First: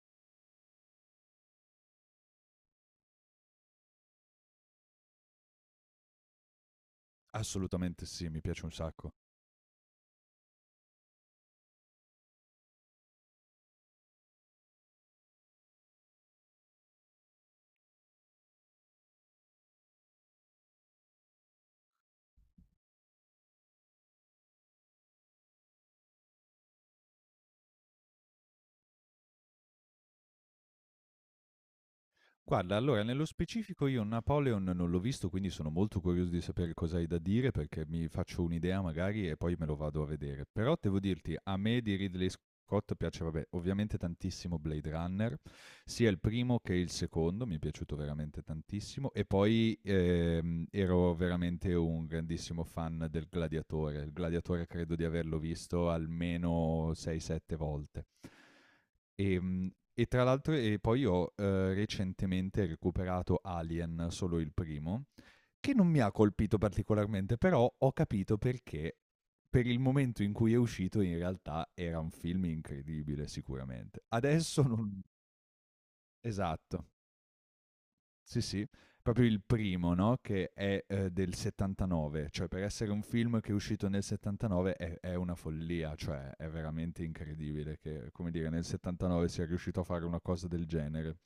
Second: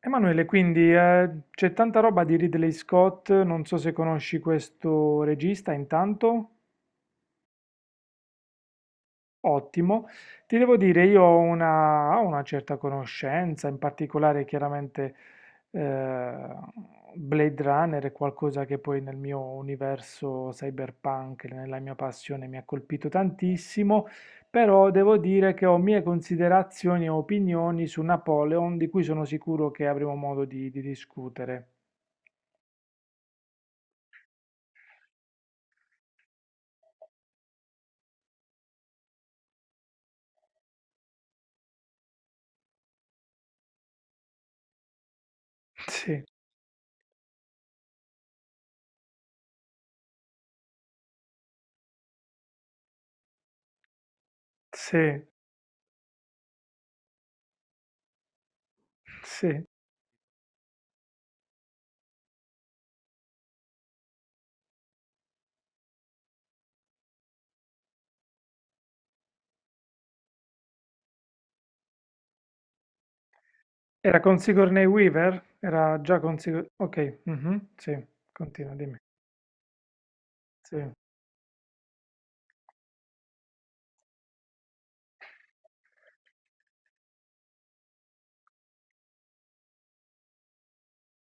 Emanuele, quindi c'è tanta roba di Ridley Scott, non so se conosci questo regista intanto. Assolutamente sì, mi piace un sacco. Ottimo. Ti devo dire, io ho una certa conoscenza, in particolare chiaramente eh, Blade Runner è qualcosa che poi nel mio universo cyberpunk, nella mia passione mi ha colpito tantissimo, però devo dire che ho mie considerazioni e opinioni su Napoleon di cui sono sicuro che avremo modo di discutere. Guarda, allora nello specifico io Napoleon non l'ho visto, quindi sono molto curioso di sapere cosa hai da dire, perché mi faccio un'idea magari e poi me lo vado a vedere. Però devo dirti, a me di Ridley Scott piace, vabbè, ovviamente tantissimo Blade Runner, sia il Sì. primo che il secondo, mi è piaciuto veramente tantissimo. E poi ero veramente un grandissimo fan del Gladiatore. Il Gladiatore credo Sì, di averlo visto almeno 6-7 volte. sì. Ehm, e tra l'altro e poi ho, recentemente recuperato Alien, solo il primo, che non mi ha colpito particolarmente, però ho capito perché per il momento in cui è uscito in realtà era un film incredibile sicuramente. Era con Adesso Sigourney non Weaver? Era già con Sigourney. esatto, Ok, mhm, sì, sì, sì, continua, dimmi. proprio il primo, no, che Sì. è, del '79, cioè per essere un film che è uscito nel '79 è una follia, cioè è veramente incredibile che, come dire, nel '79 sia riuscito a fare una cosa del genere.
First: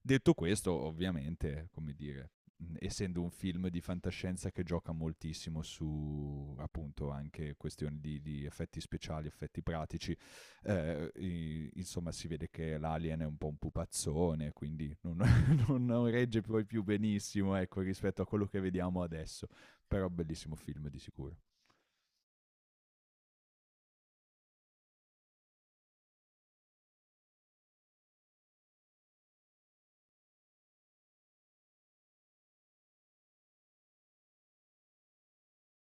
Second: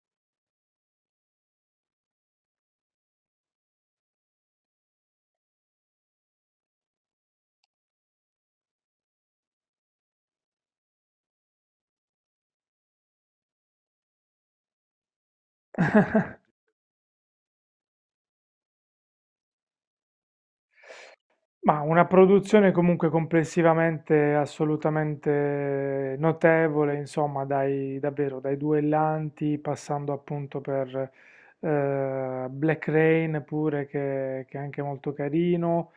Detto questo, ovviamente, come dire, essendo un film di fantascienza che gioca moltissimo su appunto anche questioni di effetti speciali, effetti pratici, insomma si vede che l'alien è un po' un pupazzone, quindi non, non regge poi più benissimo ecco, rispetto a quello che vediamo adesso, però bellissimo film di sicuro. Ma una produzione comunque complessivamente assolutamente notevole, insomma, dai, davvero, dai duellanti, passando appunto per Black Rain pure, che è anche molto carino.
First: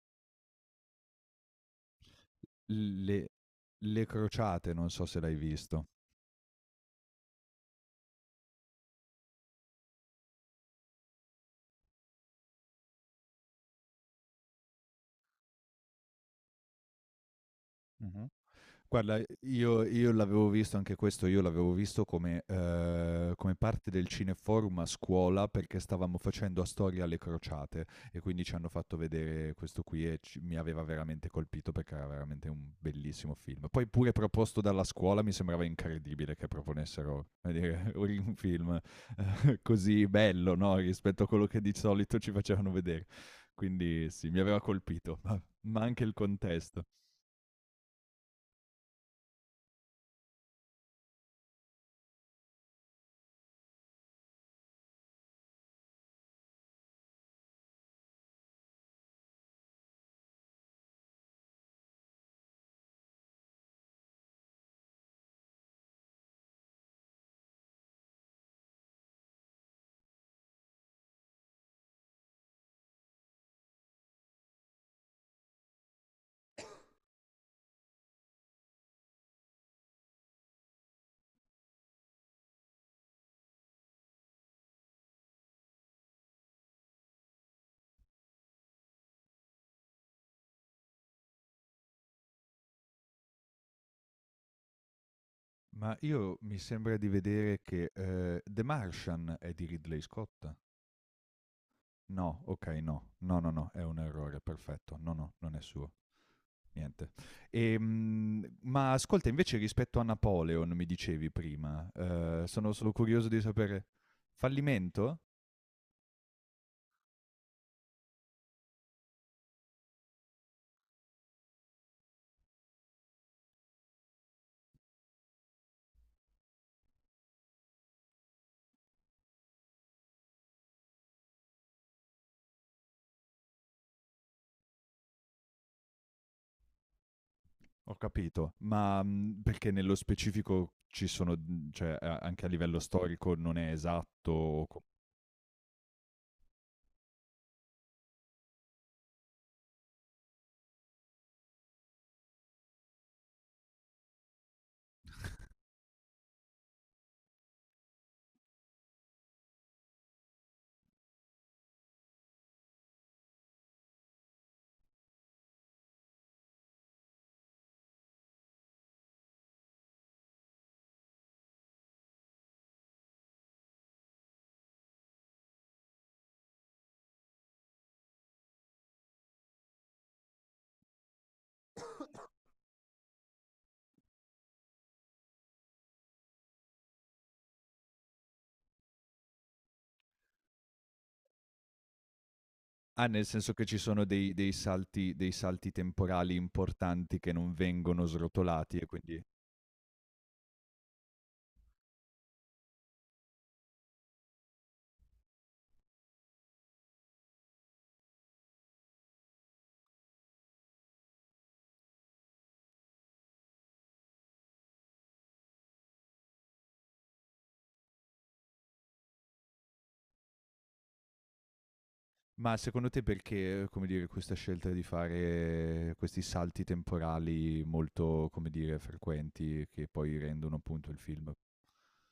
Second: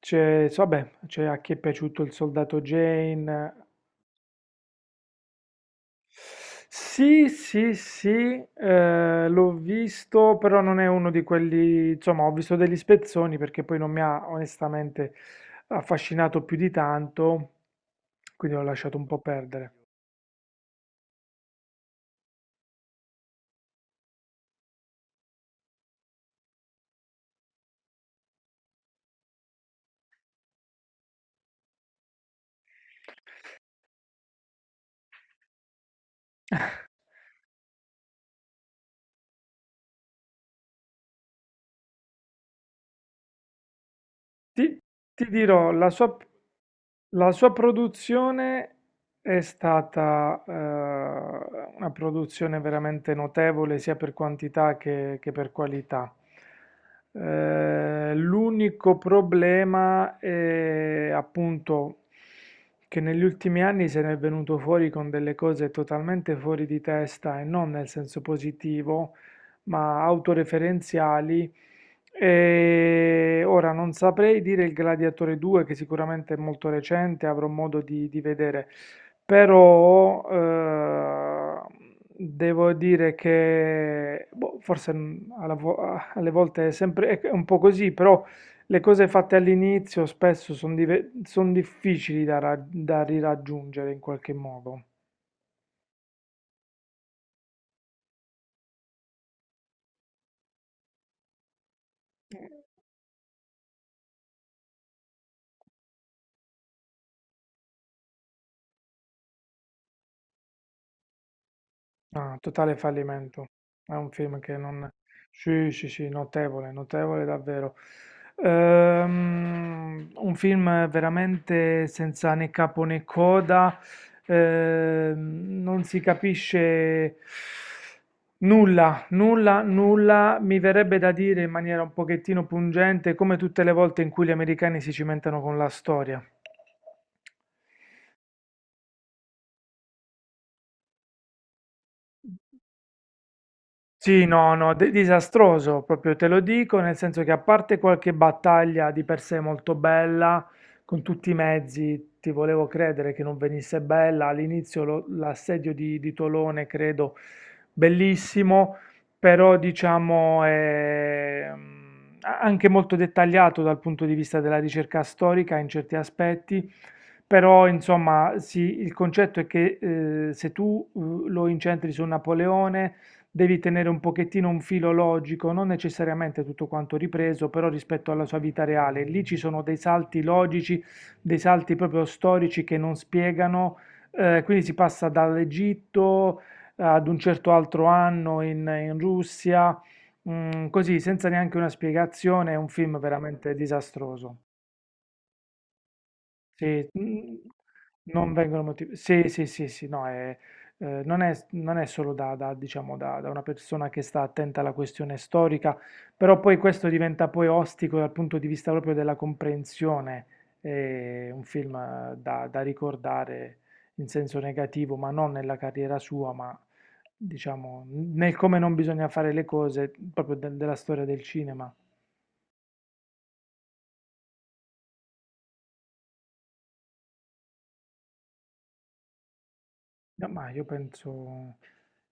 Vabbè, c'è a chi è piaciuto il soldato Le, Jane. le crociate, non so se l'hai visto. Sì, sì, sì, l'ho visto, però non è uno di quelli, insomma, ho visto degli spezzoni perché poi non mi ha onestamente affascinato più di tanto, Mm-hmm. quindi ho lasciato un po' Guarda, perdere. io l'avevo visto anche questo, io l'avevo visto come come parte del cineforum a scuola, perché stavamo facendo a storia alle crociate e quindi ci hanno fatto vedere questo qui e ci mi aveva veramente colpito, perché era veramente un bellissimo film. Poi pure proposto dalla scuola, mi sembrava incredibile che proponessero, come dire, un film così bello, no, rispetto a quello che di solito ci facevano vedere. Quindi sì, mi aveva Ti, colpito, ti ma dirò, la anche il sua contesto. La sua produzione è stata una produzione veramente notevole sia per quantità che per qualità. L'unico problema è appunto che negli ultimi anni se ne è venuto fuori con delle cose totalmente fuori di testa e non nel senso positivo, ma autoreferenziali. E ora non saprei dire il Gladiatore 2, che sicuramente è molto recente, avrò modo di vedere, però devo dire che boh, forse alle volte è sempre è un po' così, però le cose fatte all'inizio spesso sono difficili da, da riraggiungere in qualche modo. Ma io mi sembra di vedere che, The Martian è di Ridley Scott? No, okay, no. No, no, no, è un errore, perfetto. No, no, non è suo. Niente. Ma ascolta, invece rispetto a Napoleon mi dicevi prima, Ah, sono totale solo curioso di fallimento. sapere. È un film che non. Fallimento? Sì, sì, sì, notevole, notevole davvero. Un film veramente senza né capo né coda. Non si capisce nulla, nulla, nulla. Mi verrebbe da dire in maniera un pochettino pungente, come tutte le volte in cui gli americani si cimentano con la storia. Ho capito, ma, mhmm, perché nello specifico ci sono, mhmm, cioè a anche a livello storico non è Sì, esatto no, o no, co disastroso, proprio te lo dico, nel senso che a parte qualche battaglia di per sé molto bella, con tutti i mezzi, ti volevo credere che non venisse bella, all'inizio l'assedio di Tolone, credo, bellissimo, però diciamo è anche molto dettagliato dal punto di vista della ricerca storica in certi aspetti, però insomma sì, il concetto è che se tu lo incentri su Napoleone devi tenere un pochettino un filo logico, non necessariamente tutto quanto ripreso, però rispetto alla sua vita reale. Lì ci sono dei salti logici, dei salti proprio storici che non spiegano, quindi si passa dall'Egitto ad un certo altro anno in Russia, così senza neanche una spiegazione, è un film Ah, nel veramente senso che ci sono dei disastroso. dei salti temporali Sì, importanti che non vengono non vengono srotolati e motivati. quindi Sì, sì, sì, sì, no, non è, solo da, diciamo, da una persona che sta attenta alla questione storica, però poi questo diventa poi ostico dal punto di vista proprio della comprensione. È un film da ricordare in senso negativo, ma non nella carriera sua, ma diciamo nel come non bisogna fare le cose, proprio della storia del cinema. ma secondo te perché, come dire, questa scelta di fare questi salti temporali molto, come dire, frequenti che poi No, ma rendono io appunto il film? penso,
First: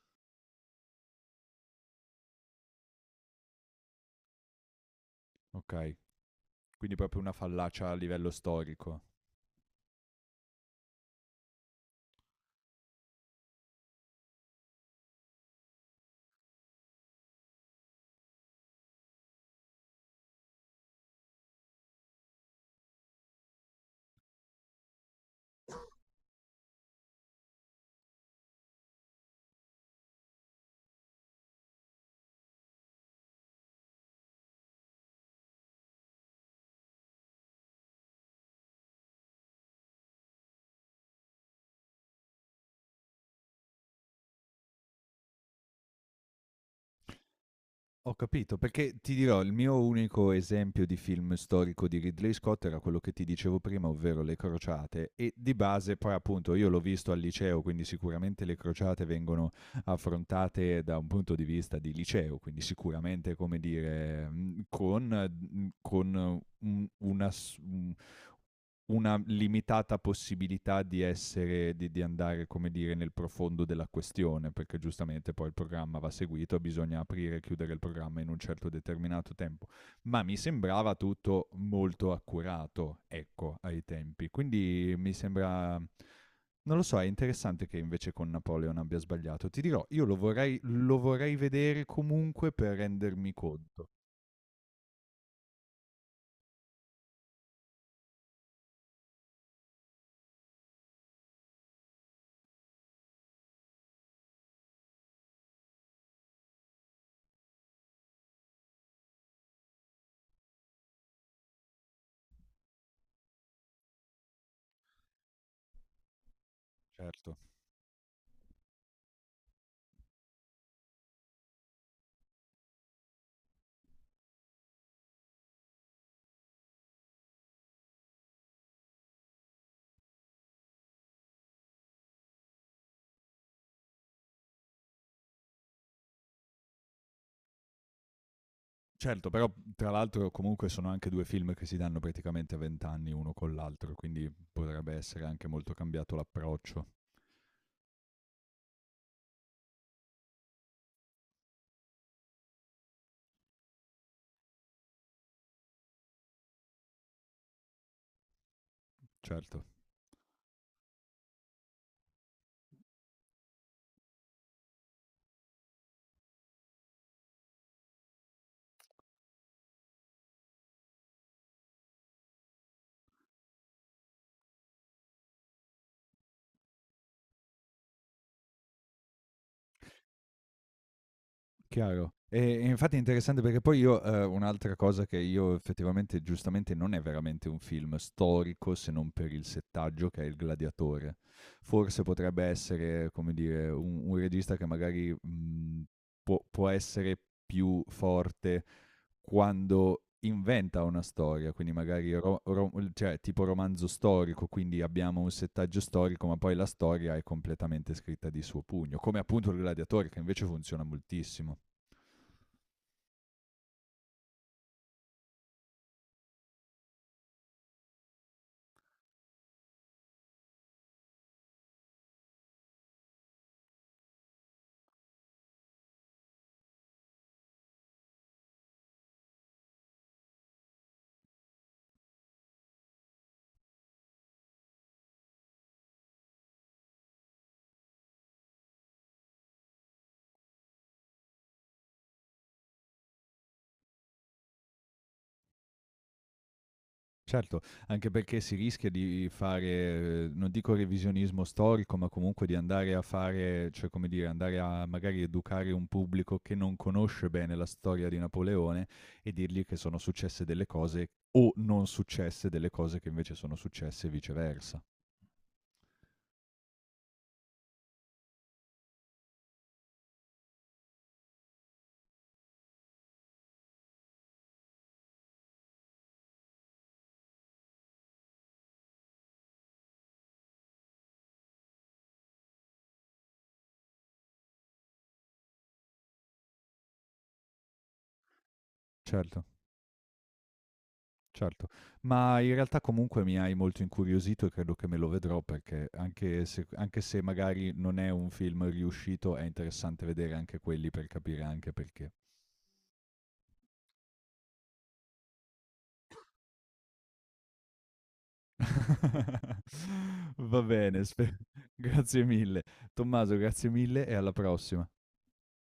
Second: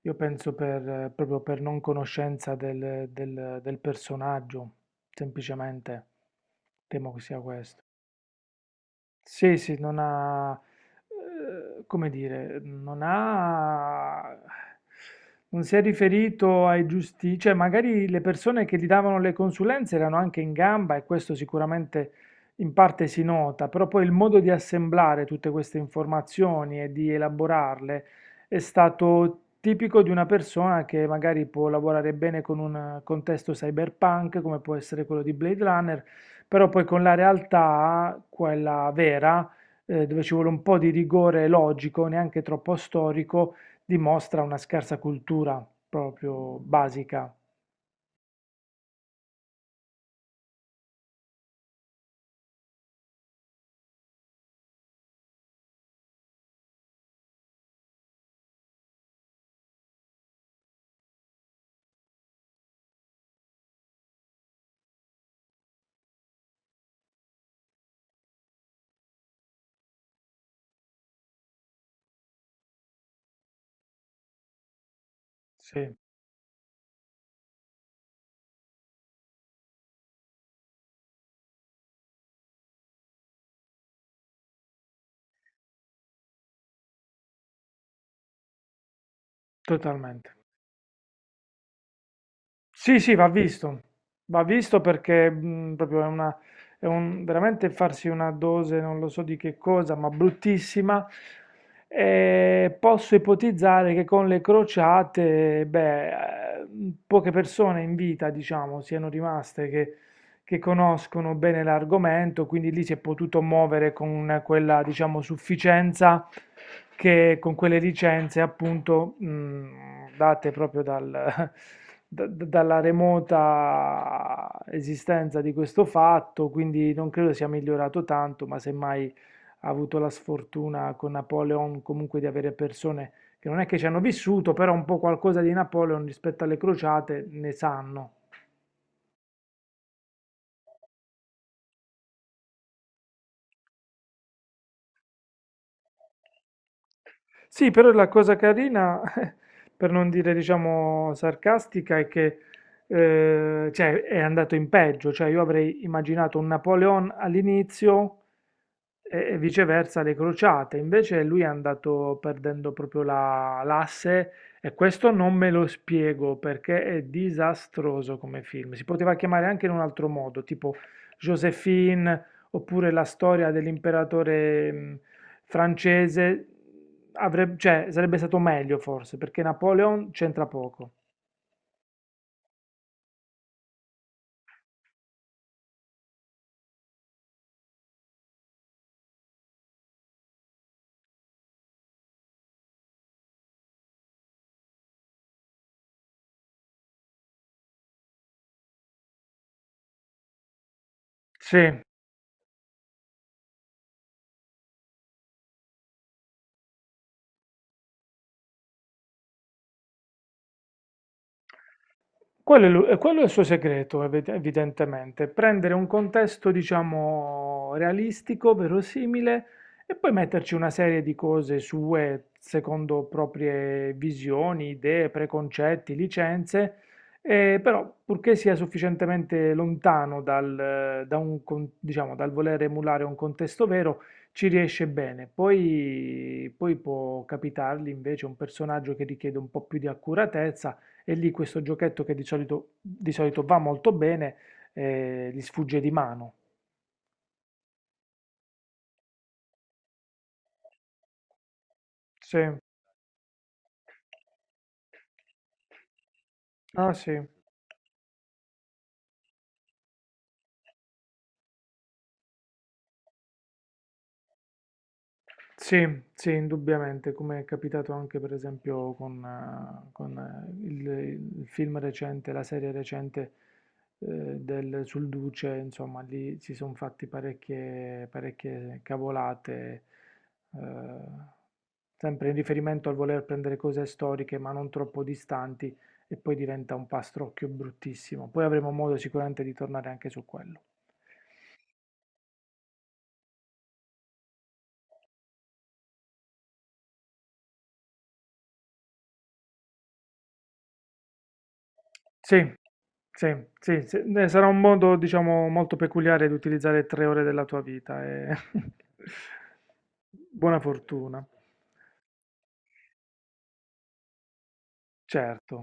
io penso proprio per non conoscenza del personaggio, Okay, semplicemente quindi temo che proprio una sia questo. fallacia a livello storico. Sì, sì, non ha, come dire, non ha non si è riferito ai giusti, cioè magari le persone che gli davano le consulenze erano anche in gamba e questo sicuramente in parte si nota, però poi il modo di assemblare tutte queste informazioni e di elaborarle è stato tipico di una persona che magari può lavorare bene con un contesto cyberpunk, come può essere quello di Blade Runner, però poi con la realtà, quella vera, dove ci vuole un po' di rigore logico, neanche troppo storico, dimostra una scarsa cultura proprio basica. Ho capito, perché ti dirò, il mio unico esempio di film storico di Ridley Scott era quello che ti dicevo prima, ovvero Le Crociate, e di base poi appunto io l'ho visto al liceo, quindi sicuramente Le Crociate vengono affrontate da un punto di vista di liceo, quindi sicuramente come dire, con, una limitata possibilità di essere, di andare, come dire, nel profondo della questione, perché giustamente poi il Sì, programma va seguito, bisogna aprire e chiudere il programma in un certo determinato tempo. Ma mi sembrava tutto molto accurato, ecco, ai tempi. Quindi mi sembra. Non lo so, è interessante che invece con Napoleon abbia sbagliato. Ti dirò, totalmente. Lo vorrei vedere comunque per Sì, sì, rendermi conto. va visto perché proprio è una, è un, veramente farsi una dose, non lo so di che cosa, ma bruttissima. E posso ipotizzare che con le crociate, beh, eh, poche persone in vita, diciamo, siano rimaste che conoscono bene l'argomento, quindi lì si è potuto muovere con quella, diciamo, sufficienza, Certo. che con quelle licenze appunto date proprio dalla remota esistenza di questo fatto, quindi non credo sia migliorato tanto, ma semmai ha avuto la sfortuna con Napoleon comunque di avere persone che non è che ci hanno vissuto, però un po' qualcosa di Napoleon rispetto alle crociate ne sanno. Certo, però tra l'altro comunque sono anche due film che si danno praticamente a 20 anni uno con l'altro, quindi potrebbe essere anche molto cambiato l'approccio, Sì, però la cosa carina, per non dire, diciamo, sarcastica, è che cioè, è andato in peggio. Cioè, io avrei immaginato un Napoleon all'inizio e, certo. viceversa le crociate. Invece lui è andato perdendo proprio l'asse, e questo non me lo spiego perché è disastroso come film. Si poteva chiamare anche in un altro modo, tipo Josephine oppure la storia dell'imperatore francese, avrebbe, cioè, sarebbe stato meglio forse, perché Napoleon c'entra poco. Chiaro. E infatti è interessante perché poi io, un'altra cosa che io effettivamente giustamente non è veramente un film storico, se non per il settaggio che è Il gladiatore. Forse potrebbe essere, come dire, un regista che magari, mhmm, può essere più forte quando inventa una storia, Sì, quindi magari ro ro l cioè tipo romanzo storico, quindi abbiamo un settaggio storico, ma poi la storia è completamente scritta di suo pugno, come appunto Il gladiatore che invece funziona moltissimo. quello è, e quello è il suo segreto, evidentemente, prendere un contesto, diciamo, realistico, verosimile, e poi metterci una serie di cose sue, secondo proprie visioni, idee, preconcetti, licenze, però purché sia sufficientemente lontano dal, da un diciamo, dal voler emulare un contesto vero, ci riesce bene. Poi, poi può capitargli invece un personaggio che richiede un po' più di accuratezza e lì questo giochetto che di solito va molto bene, gli sfugge di mano. Certo, anche perché si rischia di fare, non dico revisionismo storico, ma Sì, comunque di andare a fare cioè come dire, andare a magari educare un pubblico che non ah sì. conosce bene la storia di Napoleone e dirgli che sono successe delle cose o non successe delle cose che invece sono successe e viceversa. Sì, sì, indubbiamente, come è capitato anche per esempio con, il film recente, la serie recente sul Duce, insomma, lì si sono fatti parecchie, parecchie cavolate, eh, sempre in riferimento al voler prendere cose storiche ma non troppo distanti, e poi diventa un pastrocchio bruttissimo. Poi avremo modo sicuramente Certo. di tornare anche su quello. Certo, ma in realtà comunque mi hai molto incuriosito e credo che me lo vedrò, perché anche se magari non è un film riuscito, è interessante vedere anche quelli per capire anche perché. Sì, sì, sì, sì. Sarà un modo, diciamo, molto peculiare di utilizzare 3 ore della tua vita e buona Va bene, fortuna, grazie mille. Tommaso, grazie mille e alla prossima. certo.